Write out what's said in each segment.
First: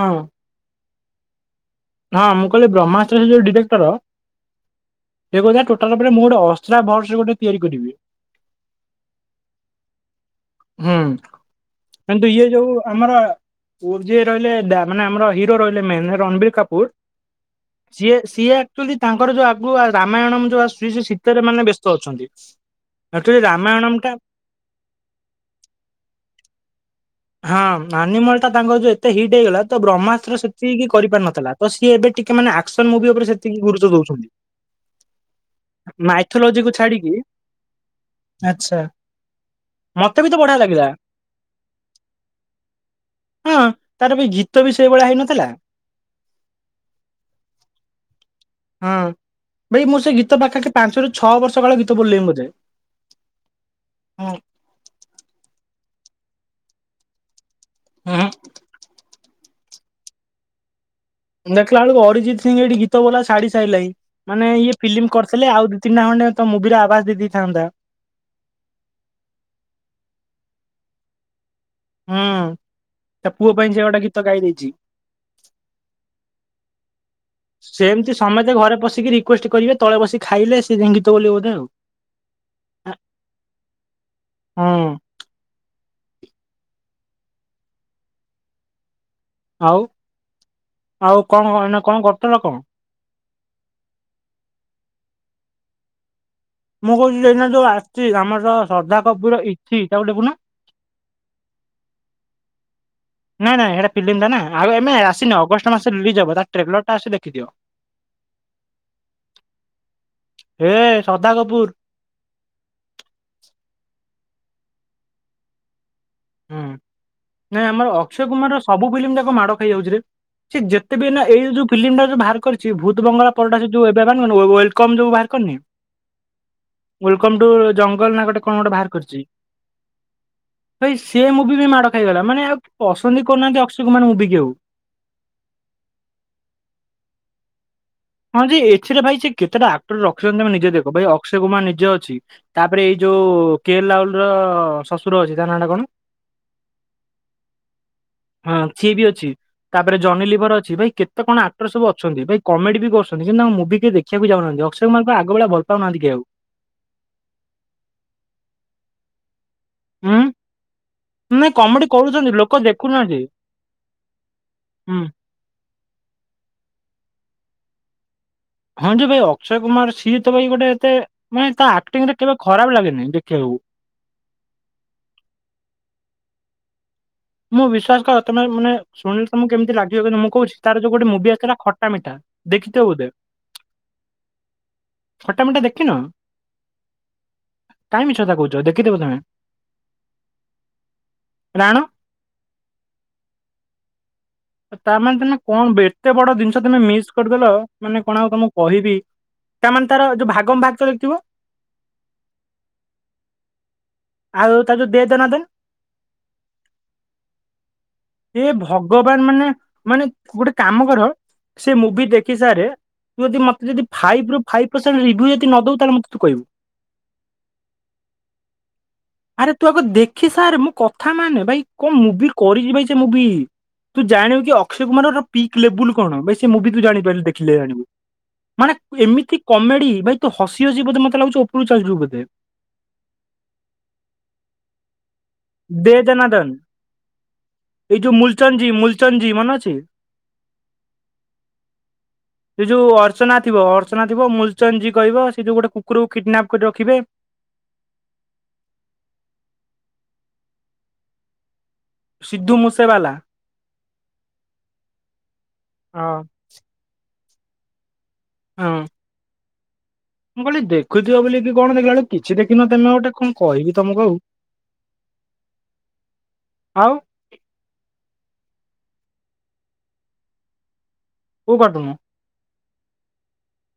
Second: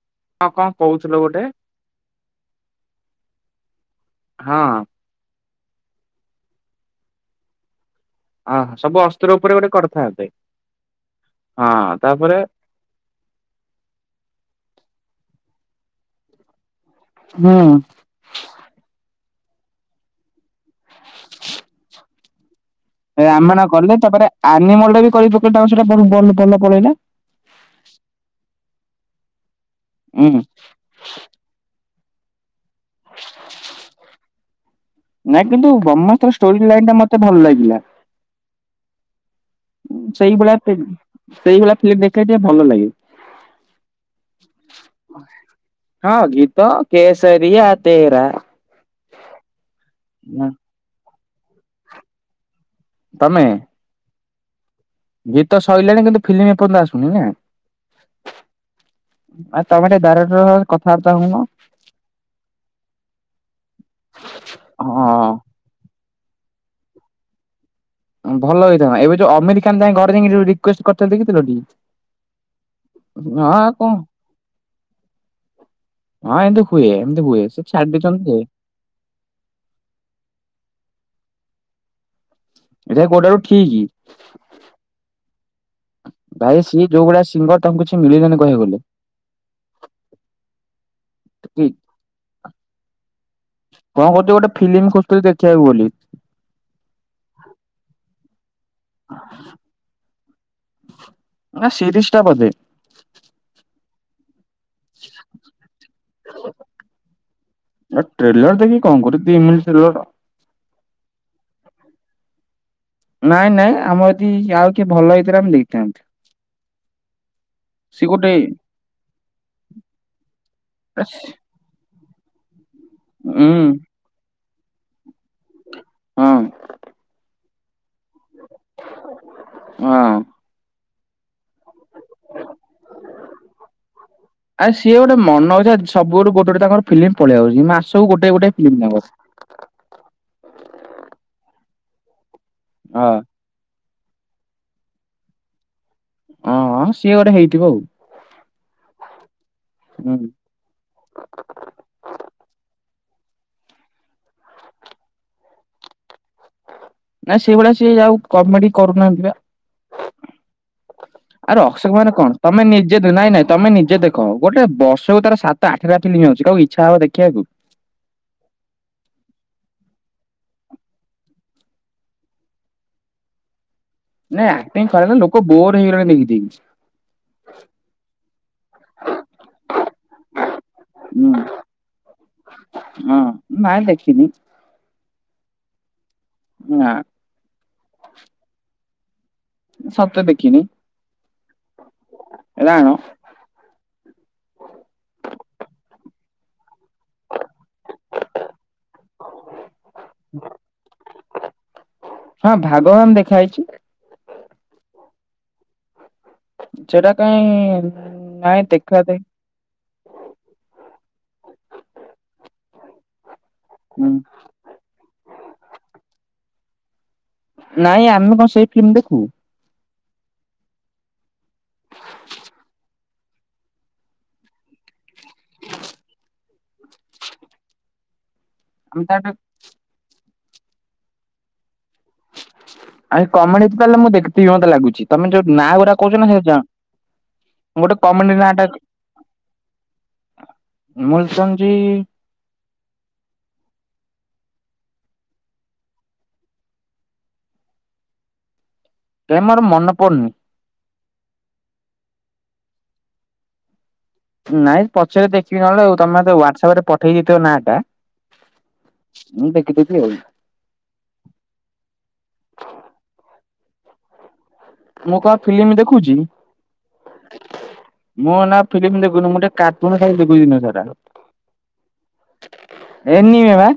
ହଁ। କହୁଥିଲ ଗୋଟେ। ହଁ ମୁଁ କହିଲି ବ୍ରହ୍ମାସ୍ତ୍ର ସେ ଯୋଉ ଡିରେକ୍ଟର। ହଁ ସେ କହୁଥିଲା ଟୋଟାଲ ଉପରେ ମୁଁ ଗୋଟେ ଅସ୍ତ୍ରା ବକ୍ସରେ ଗୋଟେ ତିଆରି କରିବି। ଅ ହ ସବୁ ଅସ୍ତ୍ର ଉପରେ ଗୋଟେ କରିଥାନ୍ତେ। ହୁଁ ହଁ କିନ୍ତୁ ତାପରେ ଇଏ ଯୋଉ ଆମର ଯ ରହିଲେ ମାନେ ଆମର ହିରୋ ରହିଲେ ମେନ୍ ରଣବୀର କାପୁର ହୁଁ ସିଏ ସିଏ ଆକଚୁଲି ତା ଙ୍କର ଯୋଉ ଆଗୁଆ ରାମାୟଣମ ଯୋଉ ଆସୁଛି ସେ ସିଥେରେ ମାନେ ବ୍ୟସ୍ତ ଅଛନ୍ତି। ଆକ୍ଚୁଆଲି ରାମାୟଣ ରାମାୟଣମ କଲେ ଟା ତାପରେ ଆନିମଲ ଟା ବି କରି ପକେଇଲେ ତାଙ୍କର ସେଟା ବହୁ ବଲ ବଲ ଭଲ ପଳେଇଲା। ହଁ ଆନିମଲ ଟା ତାଙ୍କର ଯୋଉ ଏତେ ହିଟ୍ ହେଇଗଲା ତ ହୁଁ ବ୍ରହ୍ମାସ୍ତ୍ର ସେତିକି କରି ପାରି ନଥିଲା ତ ସିଏ ଏବେ। ଟିକେ ମାନେ ଆକ୍ସନ ମୁଭି ଉପରେ ସେତିକି ଗୁରୁତ୍ୱ ଦଉଛନ୍ତି। ନାଇଁ କିନ୍ତୁ ବ୍ରହ୍ମାସ୍ତ୍ର ମାଇଥୋଲୋଜି ଷ୍ଟୋରି କୁ ଲାଇନ ଟା ଛାଡିକି ମତେ ଭଲ ଲାଗିଲା ଆଛା। ସେଇଭଳିଆ ଫିମ୍ ସେଇଭଳିଆ ଫିଲ୍ମ ଦେଖେଲେ ଟିକେ ଭଲ ଲାଗେ। ହଁ ତାର ବି ଗୀତ ବି ସେଇଭଳିଆ ହେଇନଥିଲା ହଁ ଗୀତ କେସରିଆ ତେରା। ହଁ ଭାଇ ମୁଁ ସେ ଗୀତ ପାଖା ପାଖି ପାଞ୍ଚରୁ ଛଅ ବର୍ଷ କାଳ ଗୀତ ବୋଲିଲେଇଁ ବୋଧେ। ତମେ! ହୁଁ ଗୀତ ସଇଲାଣି କିନ୍ତୁ ଫିଲ୍ମ ଏପର୍ଯ୍ୟନ୍ତ ଆସୁନି ନା। ହୁଁ ହୁଁ। ଆଉ ତମେ ଟିକେ ଡାଇରେଟର ସାଙ୍ଗରେ କ ଉଁଦେଖିକ ବେଳକୁ ଅରିଜିତ୍ ସିଂହ ଏଇଠି ଗୀତ ବୋଲା ଛାଡି ସାଇଲାଣି ମାନେ ଇଏ ଫିଲ୍ମ ହଁ କରିଥିଲେ ଆଉ ଦି ତିିନ ଟା ଖଣ୍ଡେ। ତ ମୁଭିିରେ ଆବାଜ ଦେଇ ଦେଇେ ଥାନ୍ତା। ଭଲ ହେଇଥାନ୍ତା ଏବେ ଯୋଉ ଅମିର ଖାନ ଯାଇଁ ଘରେ ଯାଇଁକି ଯୋଉ ରିକୁଏଷ୍ଟ କରିଥିଲେ ଦେଖିଥିଲ ଟି। ହୁଁ ତା ପୁଅ ହଁ ପାଇଁ ସେ କଣ ଗୋଟା ଗୀତ ଗାଇ ଦେଇଛି। ହଁ ଏମତି ହୁଏ। ସେ ଛାଡି ସେମିତି ଦେଇଛନ୍ତି ଯେ ସମେତେ ଘରେ ପଶିକି ରିକୁଏଷ୍ଟ କରିବେ ତଳେ ବସିକି ଖାଇଲେ ସେ ଯାଇଁ ଗୀତ ବୋଲିବେ ବୋଧେ ଆଉ। ଏଠା କୋଉଟାକୁ ଠିକ। ହଁ ଭାଇ ସିଏ ଯୋଉ ଭଳିଆ ସିଙ୍ଗର ତାଙ୍କୁ କିଛି ମିଳିଲାନି କହିବାକୁ ଗଲେ। ଆଉ ଆଉ କଣ ଠିକ୍ ଏଇନା କରୁଥିଲ କଣ। କଣ କରୁଛି ଗୋଟେ ଫିଲ୍ମ ଖୋଜୁଥିଲି ଦେଖିଆକୁ ବୋଲି। ମୁଁ କହୁଛି ଏଇନା ଯୋଉ ଆସିଛି ଆମର ଶ୍ରଦ୍ଧା କପୁର ଇଥି ତାକୁ ଦେଖୁନ। ନା ସିରିଜ ଟା ବୋଧେ। ନାଇ ନାଇ ସେଇଟା ପିଲମ ଟା ନା। ଆଉ ଏମେ ଆସିନି ଅଗଷ୍ଟ ମାସରେ ରିଲିଯ ହବ ତା ଟ୍ରେଲର ଟା ଆସଛି ଦେଖିଦିଅ। ଟ୍ରେଲର ଦେଖିକି କଣ ଦି ମିନିଟ ଟେଲର। ଧା କପୁର। ନାଇଁ ନାଇଁ ଆମର ଯଦି ଆଉ କିଏ ଭଲ ହେଇଥିଲେ ଆମେ ଦେଖୀ ଥାନ୍ତୁ। ହୁଁ। ନାଇଁ ଆମର ଅକ୍ଷୟ ଗୋଟେ କୁମାର ର ସବୁ ଫିଲ୍ମ ଯାକ ମାଡ ଖାଇ ଯାଉଛି ରେ ସେ ଯେତେ ବି ଏନା ଆସ୍- ଏଇ ଯୋଉ ଫିଲମ ଟା। ଭାର କରିଛି ଭୂତ ବଙ୍ଗଲା ହୁଁ ପରଟା ସେ ଯୋଉ ଏବେ ବାହାର କରିନି ୱେଲକମ୍ ଯୋଉ ଭାର କରିନି। ହଁ ୱେଲକମ ଟୁ। ୱେଲ ନା ଗୋଟେ କଣ ଗୋଟେ ଭାର କରିଚି ହଁ ଭାଇ ସେ। ମୁଭି ବି ମାଡ଼ ଖାଇଗଲା ମାନେ ଆଉ କେଇ ପସନ୍ଦ ହି କରୁନାହାନ୍ତି ଅକ୍ଷୟ କୁମାର ମୁଭି କି ଆଉ। କିନ୍ତୁ ତାଙ୍କର ଫିଲ୍ମ ପଳେଇ ଆଉଚି। ହଁ ଯେ ଏଥିରେ ଭାଇ ସେ କେତେଟା ଆକ୍ଟର ରଖିଛନ୍ତି ତମେ ନିଜେ ଦେଖ ଭାଇ ଅକ୍ଷୟ କୁମାର ନିଜେ ଅଛି। ତାପରେ ଏଇ ହଁ ଯୋଉ କେଲ ଲାଉଲ ର ଶଶୁର ଅଛି ତା ନାଟା କଣ। ହଁ ସିଏ ଗୋଟେ ହେଇଥିବ ଆଉ। ହଁ ସିଏ ବି ଅଛି ତାପରେ ହୁଁ ଜନି ଲିଭର ଅଛି ଭାଇ କେତେ କଣ ଆକ୍ଟର ସବୁ ଅଛନ୍ତି ଭାଇ କମେଡି ବି। କରୁଛନ୍ତି କିନ୍ତୁ ତାଙ୍କ ମୁଭିି କେହି ଦେଖିବାକୁ ଯାଉନାହାନ୍ତି ଅକ୍ଷୟ କୁମାର କୁ ଆଗ ଭଳିଆ ଭଲ ପାଉନାହାନ୍ତି କେହି ଆଉ। ନା ସେଇଭଳିଆ ସିଏ ଆଉ କମେଡି କରୁନାହାନ୍ତି ବା। ଉଁ। ଆଉ ଅଶୋକ ମାନେ କଣ ତମେ ନିଜେ ଦେଖୁନାହାନ୍ତି ନାଇଁ ନାଇଁ ତମେ ନିଜେ ଦେଖ। ଗୋଟେ ହୁଁ। ବର୍ଷକୁ ତାର ସାତ ଆଠଟା ଫିଲ୍ମ ହ କୁ ଇଚ୍ଛା ହବ ଦେଖିବାକୁ। ହଁ ଯେ ଭାଇ ଅକ୍ଷୟ କୁମାର ସିଏ ତ ଭାଇ ଗୋଟେ ଏତେ ମାନେ ତା ଆକ୍ଟିଂରେ କେବେ ଖରାପ ଲାଗେନି ଦେଖିବାକୁ। ନାଇ ଆକ୍ଟିଂ ଖରା ଲୋକ ବୋର ହେଇଗଲେଣି ଦେଖିକି। ମୁଁ ବିଶ୍ୱାସ କର ତମେ ମାନେ ଶୁଣିଲେ ତମକୁ କେମିତି ଲାଗିବ। କି ମୁଁ କହୁଛି ତାର ଯୋଉ ଗୋଟେ ହୁଁ ମୁଭି ଆସିଥିଲା ଖଟା ମିଠା। ଦେଖି ଥିବ ବୋଧେ? ହଁ। ନାଇଁ ଦେଖିନି। ଖଟା ମିଠା ଦେଖିନ ନା କାଇଁ ମିଛ କଥା କହୁଛ ଦେଖିଥିବ ତମେ? ସତ୍ୟ ଦେଖିନି ରାଣ ରାଣ। ତା ମାନେ ତମେ କଣ ବେ- ଏତେ ବଡ଼ ଦିନିଷ ତମେ ମିସ୍ କରିଦେଲ ମାନେ କଣ ହଉ ତମକୁ କହିବି। ତା ମାନେ ତାର ଯୋଉ ଭାଗମଭାକ ଦେଖିଥିବ। ହଁ ଭାଗବାନ ଦେଖା ହେଇଛି। ଆଉ ତାକୁ ଦେଦନାଦନ। ସେଟା କାଇଁ ଏ ନାଇଁ ଦେଖା ଭଗବାନ ଦେଖି ମାନେ ମାନେ ଗୋଟେ କାମ କର। ସେ ମୁଭି ଦେଖି ସାରେ। ତୁ ଯଦି ମତେ ଯଦି ହୁଁ, ଫାଇଭ ରୁ ଫାଇଭ ପରସେଣ୍ଟ ରଭୁ ଯଦି ନଦଉ ତାହେଲେ ମତେ ତୁ କହିବୁ। ନାଇଁ ଆମେ କଣ ସେଇ ଫିଲ୍ମ ଦେଖୁ। ଖି ସାର୍ ମୋ କଥା ମାନେ ଭାଇ କଣ ମୁଭି କରିଚି ଭାଇ। ମୁଭି ତୁ ଜାଣିବୁ କି ଅକ୍ଷୟ କୁମାରର ପିକ୍ ଲେବୁଲ କଣ ବେଶୀ ମୁ ବି ତୁ ଜାଣିପାରିନୁ ଦେଖିଲେ ଜାଣିବୁ? ମାନେ ଆମେ ତାଠୁ ଏମିତି କମେଡି ଭାଇ ତୁ ହସି ହସି ବୋଧେ ମତେ ଲାଗୁଚି। ଓପ ଆଉ କମେଡି ତାହେଲେ ମୁଁ ଦେଖିଥିବି ମତେ ଲାଗୁଚି। ତମେ ଯୋଉ ନା ଦେ ଉରା କହୁଛ ଦନା ନା ସେ ଦନ ଜ ଏଇ ଯୋଉ ମୁଲଚଙ୍ଜି ମୁଲଚଙ୍ଜି ମନେ ଅଛି। ମୁଲଚନ୍ଦୀ ସେ ଯୋଉ ଅର୍ଚ୍ଚନା ଥିବ ଅର୍ଚ୍ଚନା ଥିବ। ମୁ ଜି କହିବ ସେ ଯୋଉ ଗୋଟେ କୁକୁରକୁ କିଡନାପ କରି ରଖିବେ। ସେ ମୋର ମନେ ପଡ଼ୁନି। ସିଦ୍ଧୁ ମୁସେବାଲା। ନାଇଁ ପଛରେ ଦେଖିବି। ନହେଲେ ଆଉ ତମେ ହଁ। ତ ହୁଆଟସଅପ ରେ ପଠେଇ ଦେଇଥିବ ନା ଟା। ହଁ। ମୁଁ ଦେଖିଦେବି ଆଉ। ମୁଁ କହିଲି ଦେଖୁଥିବ କି କଣ ଦେଖିଲା ବଳକୁ କିଛି ଦେଖିନ। ତମେ ଗୋଟେ କଣ କହିବି ତମକୁ ଆଉ। ମୁଁ କଣ ଫିଲ୍ମ ଦେଖୁଚି। ଆଉ ମୁଁ ନା ଫିଲ୍ମ ଦେଖୁନି ମୁଁ ଟିକେ କାର୍ଟୁନ ଖାଲି ଦେଖୁଚି ଦିନସାରା। କଉ କାର୍ଟୁନ୍? ଏନିମିଆ ବା।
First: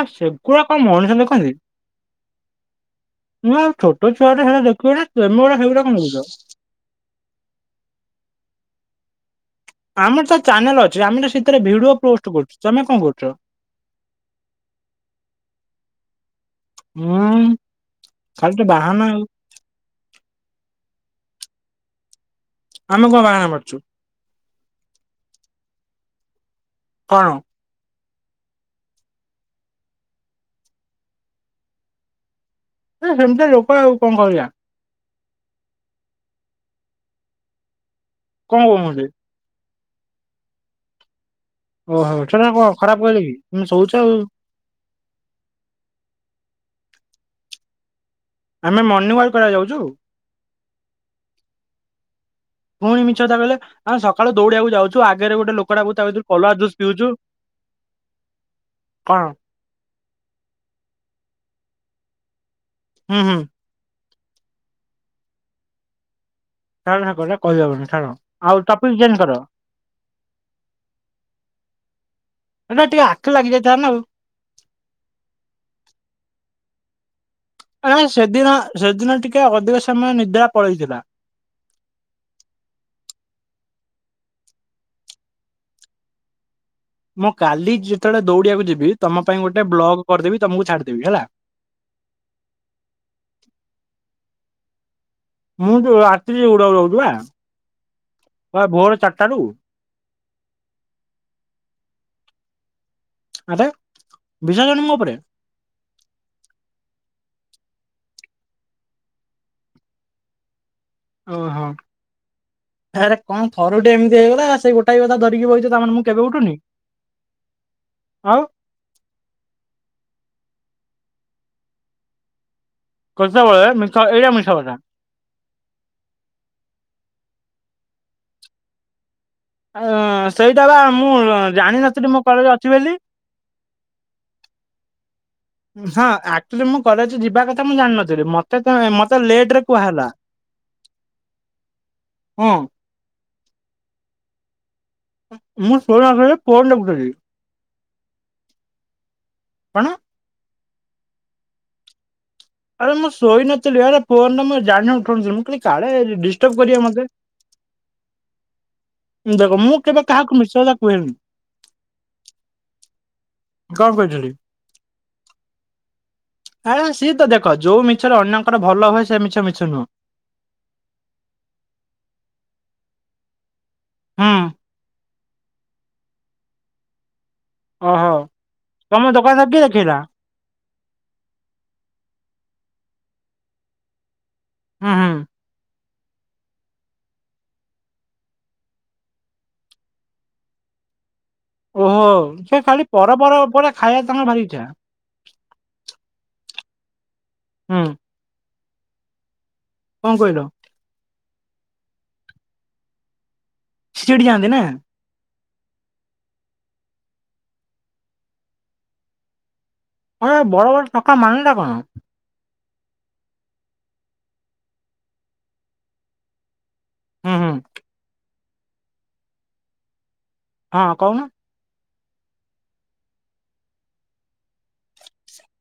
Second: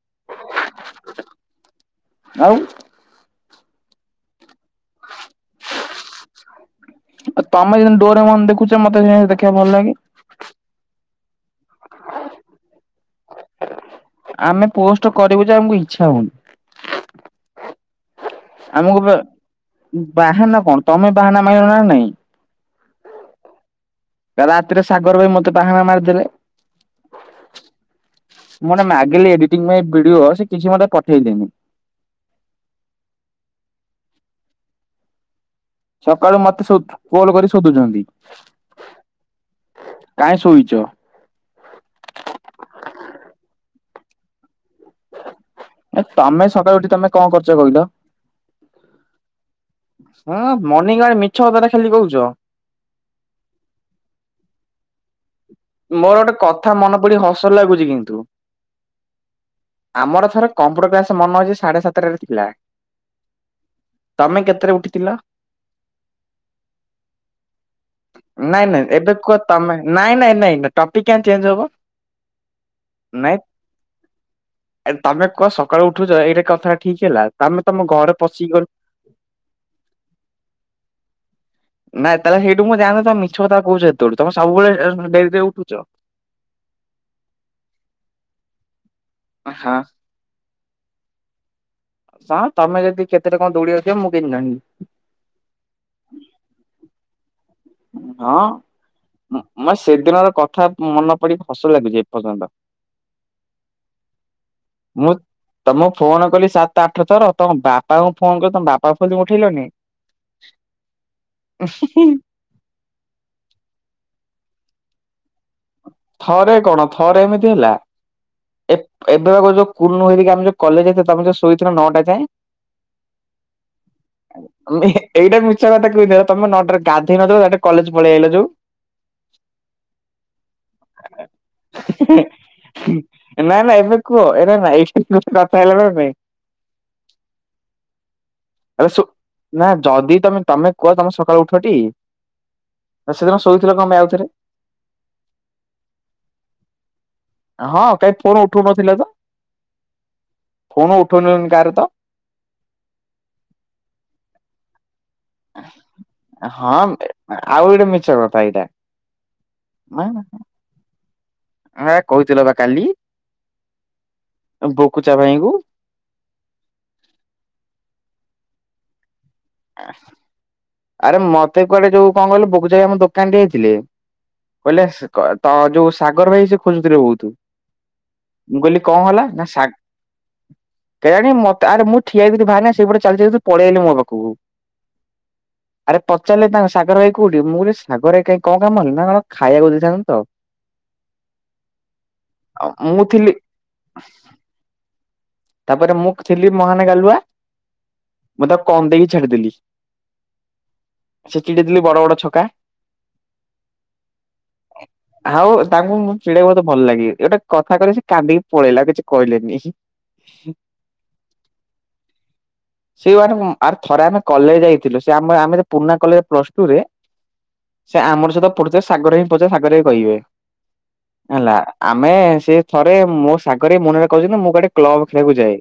ଆ ସେଗୁଡା କଣ ମଣିଷ ଦେଖନ୍ତି। ଆଉ ତୁ ଆଉ ଛୋଟ ଛୁଆ ଟେ ହେରା ଦେଖୁ ହେଉଡା ପେମ ଉଡା ହେଉଡା କଣ ଦେଖୁଚ? ତମେ ଯେମିତି ଡୋରେମନ ଦେଖୁଛ ମତେ ସେମିତି ଦେଖିବାକୁ ଭଲ ଲାଗେ। ଆମର ତ ଚାନେଲ ଅଛି ଆମେ ସେଥିରେ ଭିଡିଓ ପୋଷ୍ଟ କରୁଛୁ। ତମେ କଣ କରୁଛ? ଆମେ ପୋଷ୍ଟ କରିବୁ ଯେ ଆମକୁ ଇଛା ହଉନି। ହୁଁ ଖାଲି ତ ଆମକୁ ବାହାନା ବା ଆଉ। ବାହାନା କଣ ତମେ ବାହାନା ମାରିଲ ନା ନାଇଁ। ଆମେ କଣ ବାହାନା ମାରୁୁଛୁ? ରାତିରେ ସାଗର ଭାଇ ମତେ ବାହାନା ମାରିଦେଲେ। କଣ? ମୁଁ ଗୋଟେ ମାଗିଲି ଏଡିଟିଂ ପାଇଁ ଭିଡିଓ ସେ କିଛି ମତେ ପଠେଇଲେଣି। ହେ ହେମିତିଆ ଲୋକ ଆଉ କଣ କରିବା? ସକାଳୁ ମତେ ସୋ ଫୋନ୍ କରି ଶୋଧୁଛନ୍ତି। କଣ କହୁଛନ୍ତି? କାଇଁ ଶୋଇଛ? ଓହୋ ଚ କଣ ଖରାପ କହିଲେ କି ତମେ ଶୋଉଛ ଆଉ। ତମେ ସକାଳୁ ଉଠି ତମେ କଣ କରୁଛ କହିଲ? ଆମେ ମର୍ଣ୍ଣିଂ ୱାକ୍ କରିବାକୁ ଯାଉଛୁ। ହଁ ମନିଙ୍ଗ ଆଡେ ମିଛ କଥାଟା ଖାଲି କହୁଛ। ପୁଣି ମିଛ କଥା କହିଲେ ଆମେ ସକାଳୁ ଦୌଡିବାକୁ ଯାଉଛୁ। ଆଗରେ ଗୋଟେ ଲୋକଟା ତା ମୋର କତିରୁ ଗୋଟେ କଲରା କଥା ଜୁସ୍ ମନେ ପିଉଛୁ ପଡି ହସ ଲାଗୁଛି କିନ୍ତୁ କଣ ଆମର ଥରେ କମ୍ପ୍ୟୁଟର କ୍ଲାସ ମନେ ଅଛି ସାଢେ ସାତଟାରେ ଥିଲା। ହୁଁ ହୁଁ। ତମେ କେତେରେ ଉଠିଥିଲ? ଛାଡ ସେ କଥା କହିହବନି ଛାଡ ଆଉ ନାଇଁ ନାଇଁ ଟପିକ୍ ଏବେ ଚେଞ୍ଜ କୁହ କର ତମେ ନାଇଁ ନାଇଁ ନାଇଁ। ଟପିକ୍ କାଇଁ ଚେଞ୍ଜ ହବ? ଏଟା ଟିକେ ଆଖି ନାଇଁ ଲାଗି ଯାଇଥିଲା ନା ଆଉ। ଏ ତମେ କୁହ ସକାଳୁ ଉଠୁଛ ଏଇଟା କଥା ଠିକ ହେଲା। ତମେ ତମ ଆ ଘରେ ପଶିକି ସେଦିନ ଗଲ ସେଦିନ ଟିକେ ଅଧିକ ସମୟ ନିଦ୍ରା ପଳେଇଥିଲା। ନାଇଁ ତାହେଲେ ହେଇଠୁ ମୁଁ ଜାଣେ ତମେ ମିଛ କଥା କହୁଛ ହେତେଲୁ ତମେ ସବୁବେଳେ ଡରିରେ ଉଠୁଛ। [inaudible] ମୁଁ କାଲି ଯେତେବେଳେ ଦୌଡିିବାକୁ ଯିବି ତମ ପାଇଁ ଗୋଟେ ହଁ ବ୍ଲଗ କରିଦେବି ତମକୁ ଛାଡିଦେବି ହେଲା। ହ ତମେ ଯଦି କେତେରେ କଣ ଦୌଡିବାକୁ ଯିବ ମୁଁ କେମିତି ଜାଣିବି। ମୁଁ ଯୋଉ ରାତିରେ ଦୌଡୁଛି ବା ଭୋର ଚାରିଟାରୁ ହଁ ମେ ସେଦିନର କଥା ମନ ପଡି ହସ ଲାଗୁଛି ଏପର୍ଯ୍ୟନ୍ତ ଆରେ ବିଶ୍ୱାସ କରୁନୁ ମୋ ମୁଁ ଉପରେ ତମକୁ ଫୋନ କଲି ସାତ ଆଠ ଥର ତମ ବାପାଙ୍କୁ ଫୋନ କ ତମ ବାପା ଫୋନ୍ ଉଠେଇଲନି। ଓହୋ ହେଁ ହେଁ। ଆରେ କଣ ଥରୁ ଟେ ଏମିତି ହେଇଗଲା ସେଇ ଗୋଟାଏ କଥା ଧରି ଥରେ କଣ ଥରେ ଏମିତି ହେଲା ଆଉ ଏବେ ଏବେ ଯୋଉ କୁନୁ ହେରିକା ଯୋ କଲେଜ ତମେ ଶୋଇଥିଲ ନଅଟା ଯାଏ। କେତେବେଳେ ମିଛ ଏଇଟା ମିଛ କଥା। ଆ ଏଇଟା ମିଛ କଥା କହିଥିଲ ତମେ ନଟାରେ ଗା ଏଇନ ଯୋଉ ଏବେ କଲେଜ ପଳେଇ ଆଇଲ ଯୋଉ। [unintelligible] ସେଇଟା ବା ମୁଁ ଉ ଜାଣିନଥିଲି ମୋ କଲେଜ ଅଛି ବୋଲି। ନା ନା ଏବେ କୁହ ଏ ନା ଏଇଠି ଗୋଟେ କଥା ହେଲା ନା ହଁ ସ ନାଇଁ ଆକ୍ଚୁଲି ମୁଁ କଲେଜ ଯିବା କଥା ମୁଁ ଜାଣିନଥିଲି ମତେ ଏବେ ଶୁ ମତେ ଲେଟ ରେ ନା କୁହାହେଲା। ଯଦି ତମେ ତମେ କୁହ ତମ ସକାଳୁ ଉଠଟି? ହଁ। ସେଦିନ ଶୋଇଥିଲ କନ୍ ପାଇଁ ଆଉଥରେ‌‌? ମୁଁ [unintelligible] ମାସରେ ଫୋନ୍ ଦେଖୁଥିଲି। ହଁ କାଇ ଫୋନ ଉଠୁ ନଥିଲ ତ। କଣ ଫୋନ ଉଠଉ ନଥିଲ କାର ତ? ଆରେ ମୁଁ ଶୋଇ ନଥିଲି ଆରେ ଫୋନରେ ମୁଁ ଜାଣି ଉଠଉ ନଥିଲି କାଳେ ଡିଷ୍ଟପ ହଁ କରିବେ ମତେ। ଆଉ ଗୋଟେ ମିଛ କଥା ଏଇଟା। ଦେଖ ମୁଁ କେବେ କାହାକୁ ମିଛ କଥା କୁହେନି। ଆ କହୁଥିଲ ବା କାଲି କଣ କହିଥିଲି? ବକୁଚା ଭାଇଙ୍କୁ। ଆ ସିଏ ତ ଦେଖ ଯୋଉ ମିଛରେ ଅନ୍ୟଙ୍କର ଭଲ ହୁଏ। ସେ ମିଛ ମିଛ ନୁହଁ। ଆରେ ମତେ କୁଆଡେ ଯୋଉ କଣ କହିଲ ବୁକୁଚୁ ଭାଇ ଆମ ଦୋକାନଠି ହେଇଥିଲେ ହୁଁ କହିଲେସ ତ ଟ ଯୋଉ ସାଗର ଭାଇକି ସେ ଖୋଜୁଥିଲେ ବହୁତ। ଓହୋ ମୁଁ କହିଲି କଣ ତମ ହେଲା ଦୋକାନ ନା କିଏ ସା ଦେଖେଇଲା କେଜାଣ ମତେ ଆରେ ମୁଁ ଠିଆ ଭାଇନା ସେଇଟ ଚାଲି ପଳେଇଆଲେ ମୋ ପାଖକୁ ହୁଁ ହୁଁ। ଆରେ ପଚାରିଲେ ତାଙ୍କ ସାଗର ହୋଇ କୋଉଠି ମୁଁ କହିଲି ସାଗର ଭାହଇ କାଇଁ କଣ କାମ କି ନା କଣ ଖାଇବାକୁ ଦେଇଥାନ୍ତ ତ [inaudible] ଓହୋ ସେ ଖାଲି ମୁଁ ଥିଲି ପରପର ଉପରେ ଖାଇବା ତାଙ୍କ ଭାରି ଇଚ୍ଛା। ତାପରେ ମୁଁ ଥିଲି ମହାନେ ଗାଲୁଆ ହୁଁ। ମୁଁ ତା କମ ଦେଇକି ଛାଡିଦେଲି। କଣ କହିଲ? ସେ ଚିଡେଇଥିଲି ବଡ ବଡ ଛକା ସେ ଚିଡ଼ି ଯାନ୍ତି ନା। ଆଉ ତାଙ୍କୁ ମୁଁ ଚିଡିବାକୁ ବହୁତ ଭଲ ଲାଗେ ଗୋଟେ କଥା କହ ସେ କାନ୍ଦିକି ପଳେଇଲା ଆଉ କିଛି କହିଲେନି ହିଁ। ଆ ବଡ ବଡ଼ ଛକା ମାନେ ଟା କଣ? ସେମାନୋନେ ଆ ଥରେ ଆମେ କଲେଜ ଯାଇଥିଲୁ ସେ ଆମ ଆମେ ପୁରୁଣା କଲେଜ ପ୍ଲସ ଟୁ ରେ ହୁଁ ହୁଁ ସେ ଆମର ସହିତ ପୁଢ଼ୁ ସାଗର ହିଁ ପଚାର ସାଗର ଭାଇ କହିବେ ହଁ କହୁନ ହେଲା ଆମେ ସେ ଥରେ ମୋ ସାଗରେ ମୁନରେ କହିଚନ୍ତି ମୁଁ କାଳେ କ୍ଲବ ଖେଳିବାକୁ ଯାଏ।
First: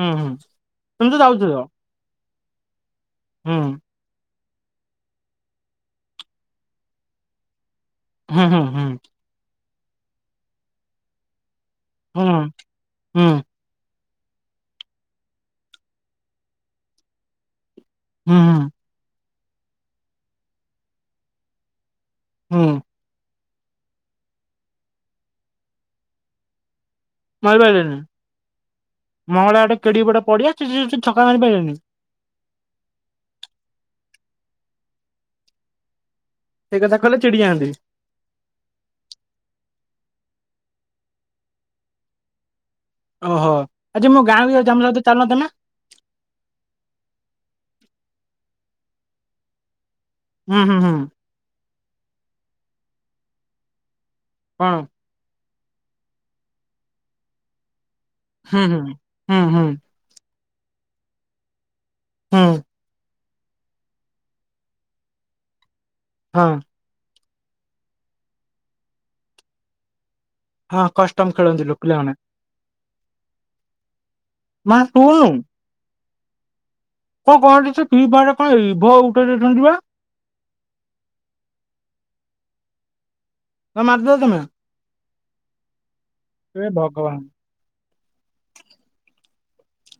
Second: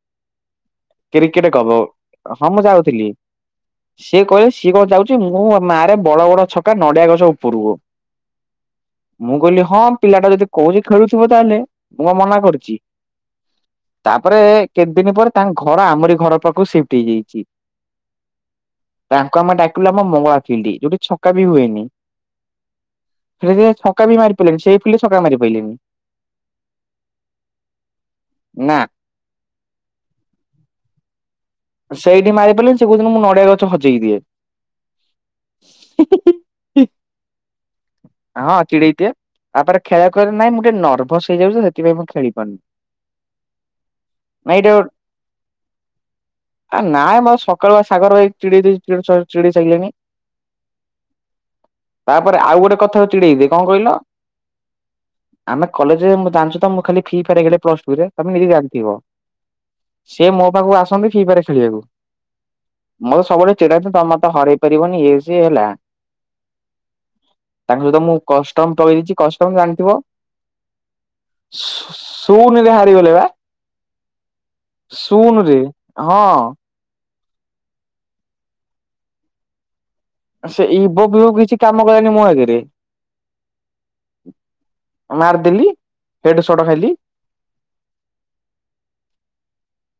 ହୁଁ ହୁଁ ତୁମ ତ କ୍ରିକେଟ ଯାଉଥିଲ କବ ହଁ ମୁଁ ଯାଉଥିଲି ହୁଁ ସିଏ କହିଲ ସିଏ କଣ ଯାଉଛି ମୁଁ ନାଁ ରେ ବଡ ବଡ ଛକା ନଡିଆ ଗଛ ଉପୁରକୁ ହୁଁ ହୁଁ ମୁଁ କହିଲି ହଁ ପିଲା ଟା ଯଦି କୋହୁଚି ଖେଳୁଥିବ ତାହେଲେ ମୁଁ କଣ ହୁଁ ମନା କରୁଛି। ହୁଁ। ତାପରେ କେତେ ଦିନ ପରେ ତାଙ୍କ ଘର ଆମରି ଘର ପାଖକୁ ସିଫ୍ଟ ହେଇଯାଇଚି। ହୁଁ ହୁଁ। ତାଙ୍କୁ ଆମେ ଡାକିଲୁ ଆମ ମଙ୍ଗଳା ଫିଲ୍ଡି ଯୋଉଠି ଛକା ବି ହୁଏନି। ହୁଁ। ସେଠି ଦିଇଟା ଛଙ୍କା ବି ମାରି ପିଲଣିି ସେଇ ଫିଲ୍ଡରେ ଛକା ମାରି ପାରିଲେନି। ମାରିପାରିଲେନି ମଙ୍ଗଳା ହାଟ କେଡି ଗୋଟେ ପଡିଆ କିଛି କିଛି ଛକା ମାରି ପାରିଲେନି। ସେଇଠି ମାରି ପାରିଲି ସେ କୋହୁଚନ୍ତି ମୁଁ ନଡିଆ ଗଛ ହଜେଇ ଦିଏ। ହିଁ ସେଇ ହିଁ କଥା କହିଲେ ଚିଡି ଯାଆନ୍ତି ହଁ ଚିଡେଇ ଦିଏ ତାପରେ ଖେଳ କହିଲେ ନାଇଁ ମୁଁ ଟିକେ ନର୍ଭସ ହେଇଯାଉଚି ତ ସେଥିପାଇଁ ମୁଁ ଖେଳି ପାରୁନି। ଓହୋ ଆଜି ମୁଁ ଗାଁକୁ ଯାଉଚି ଆମ ସହିତ ଚାଲୁନ ତମେ ଆ ନାଇଁ ମୋର ସକାଳୁ ବା ସାଗର ଭ ଚିଡି ଦେଇ ଚିଡି ସାଇଲିଣି ହୁଁ ହୁଁ ହୁଁ। ତାପରେ ଆଉ ଗୋଟେ କଥାକୁ ଚିଡେଇବେ କଣ କହିଲ। କଣ? ଆମେ କଲେଜରେ ମୁଁ ଜାଣିଛୁ ତ ମୁଁ ଖାଲି ଫି ଫାୟାଡ ଖେଳେ ପ୍ଲସଟୁ ରେ ତମେ ନିଜେ ହୁଁ ହୁଁ ଜାଗିଥିବ ହୁଁ ହୁଁ ସିଏ ମୋ ପାଖକୁ ଆସନ୍ତି ଫ୍ରିଫାୟାର ଖେଳିବାକୁ। ହୁଁ। ମୋତ ସବୁବେଳେ ଚିଡ଼ାନ୍ତି ତମେ ମତେ ହରେଇ ପାରିବନି ଇଏ ସିଏ ହେଲା। ହଁ। ତାଙ୍କ ସହିତ ମୁଁ କଷ୍ଟମ ପକେଦେଇେଚି କଷ୍ଟମ ଜାଣିଥିବ। ହଁ କଷ୍ଟମ ଖେଳନ୍ତି ଲୋ ପିଲାମନେ ଗଲେ ବା ମା ଶୁଣୁ ଶୂନ ରେ ହଁ। କଣ କହନ୍ତି। ସେ ଫ୍ରିଫାୟାରରେ କଣ ରିଭ ଉଠେଇ ଦେଇଚନ୍ତି ପା ସେଇ ବବଲୁ କିଛି କାମ କଲାନି ମୋ ଆଗେରେ। ହଁ ମାରଦିଅ ତମେ। ମାର ଦିଲି। ହେ ଭଗବାନ।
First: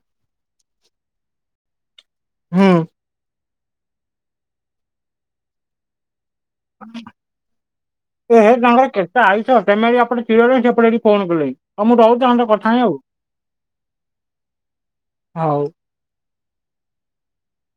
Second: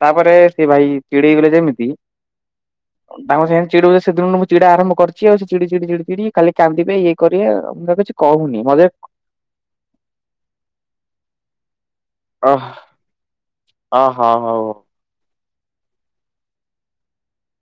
ତାପରେ ସେ ଭାଇ ଚିଡିଗଲେ ଯେମିତି ହୁଁ। ତାଙ୍କୁ ସେନ [unintelligible] ସେଦିନରୁ ମୁଁ ଚିଡା ଆରମ୍ଭ କରିଚି ଆଉ ସେ ଚିଡି ଚିଡି ଚିଡି ଚିଡି ଚିଡି ଏହେ କହୁନି ମତେ ତାଙ୍କର କେତେ ଆଇଶ ତମେ ଏପଟେ ଚିଡ଼ଉଛ ସେପଟେ ସେ ଫୋନ କଲେଇ ହଉ ମୁଁ ରହୁଛି ତାଙ୍କ ସହ ଅହ କଥା ହଇ ଆଉ ଅ ହଉ ହଉ ହଉ। ହଉ।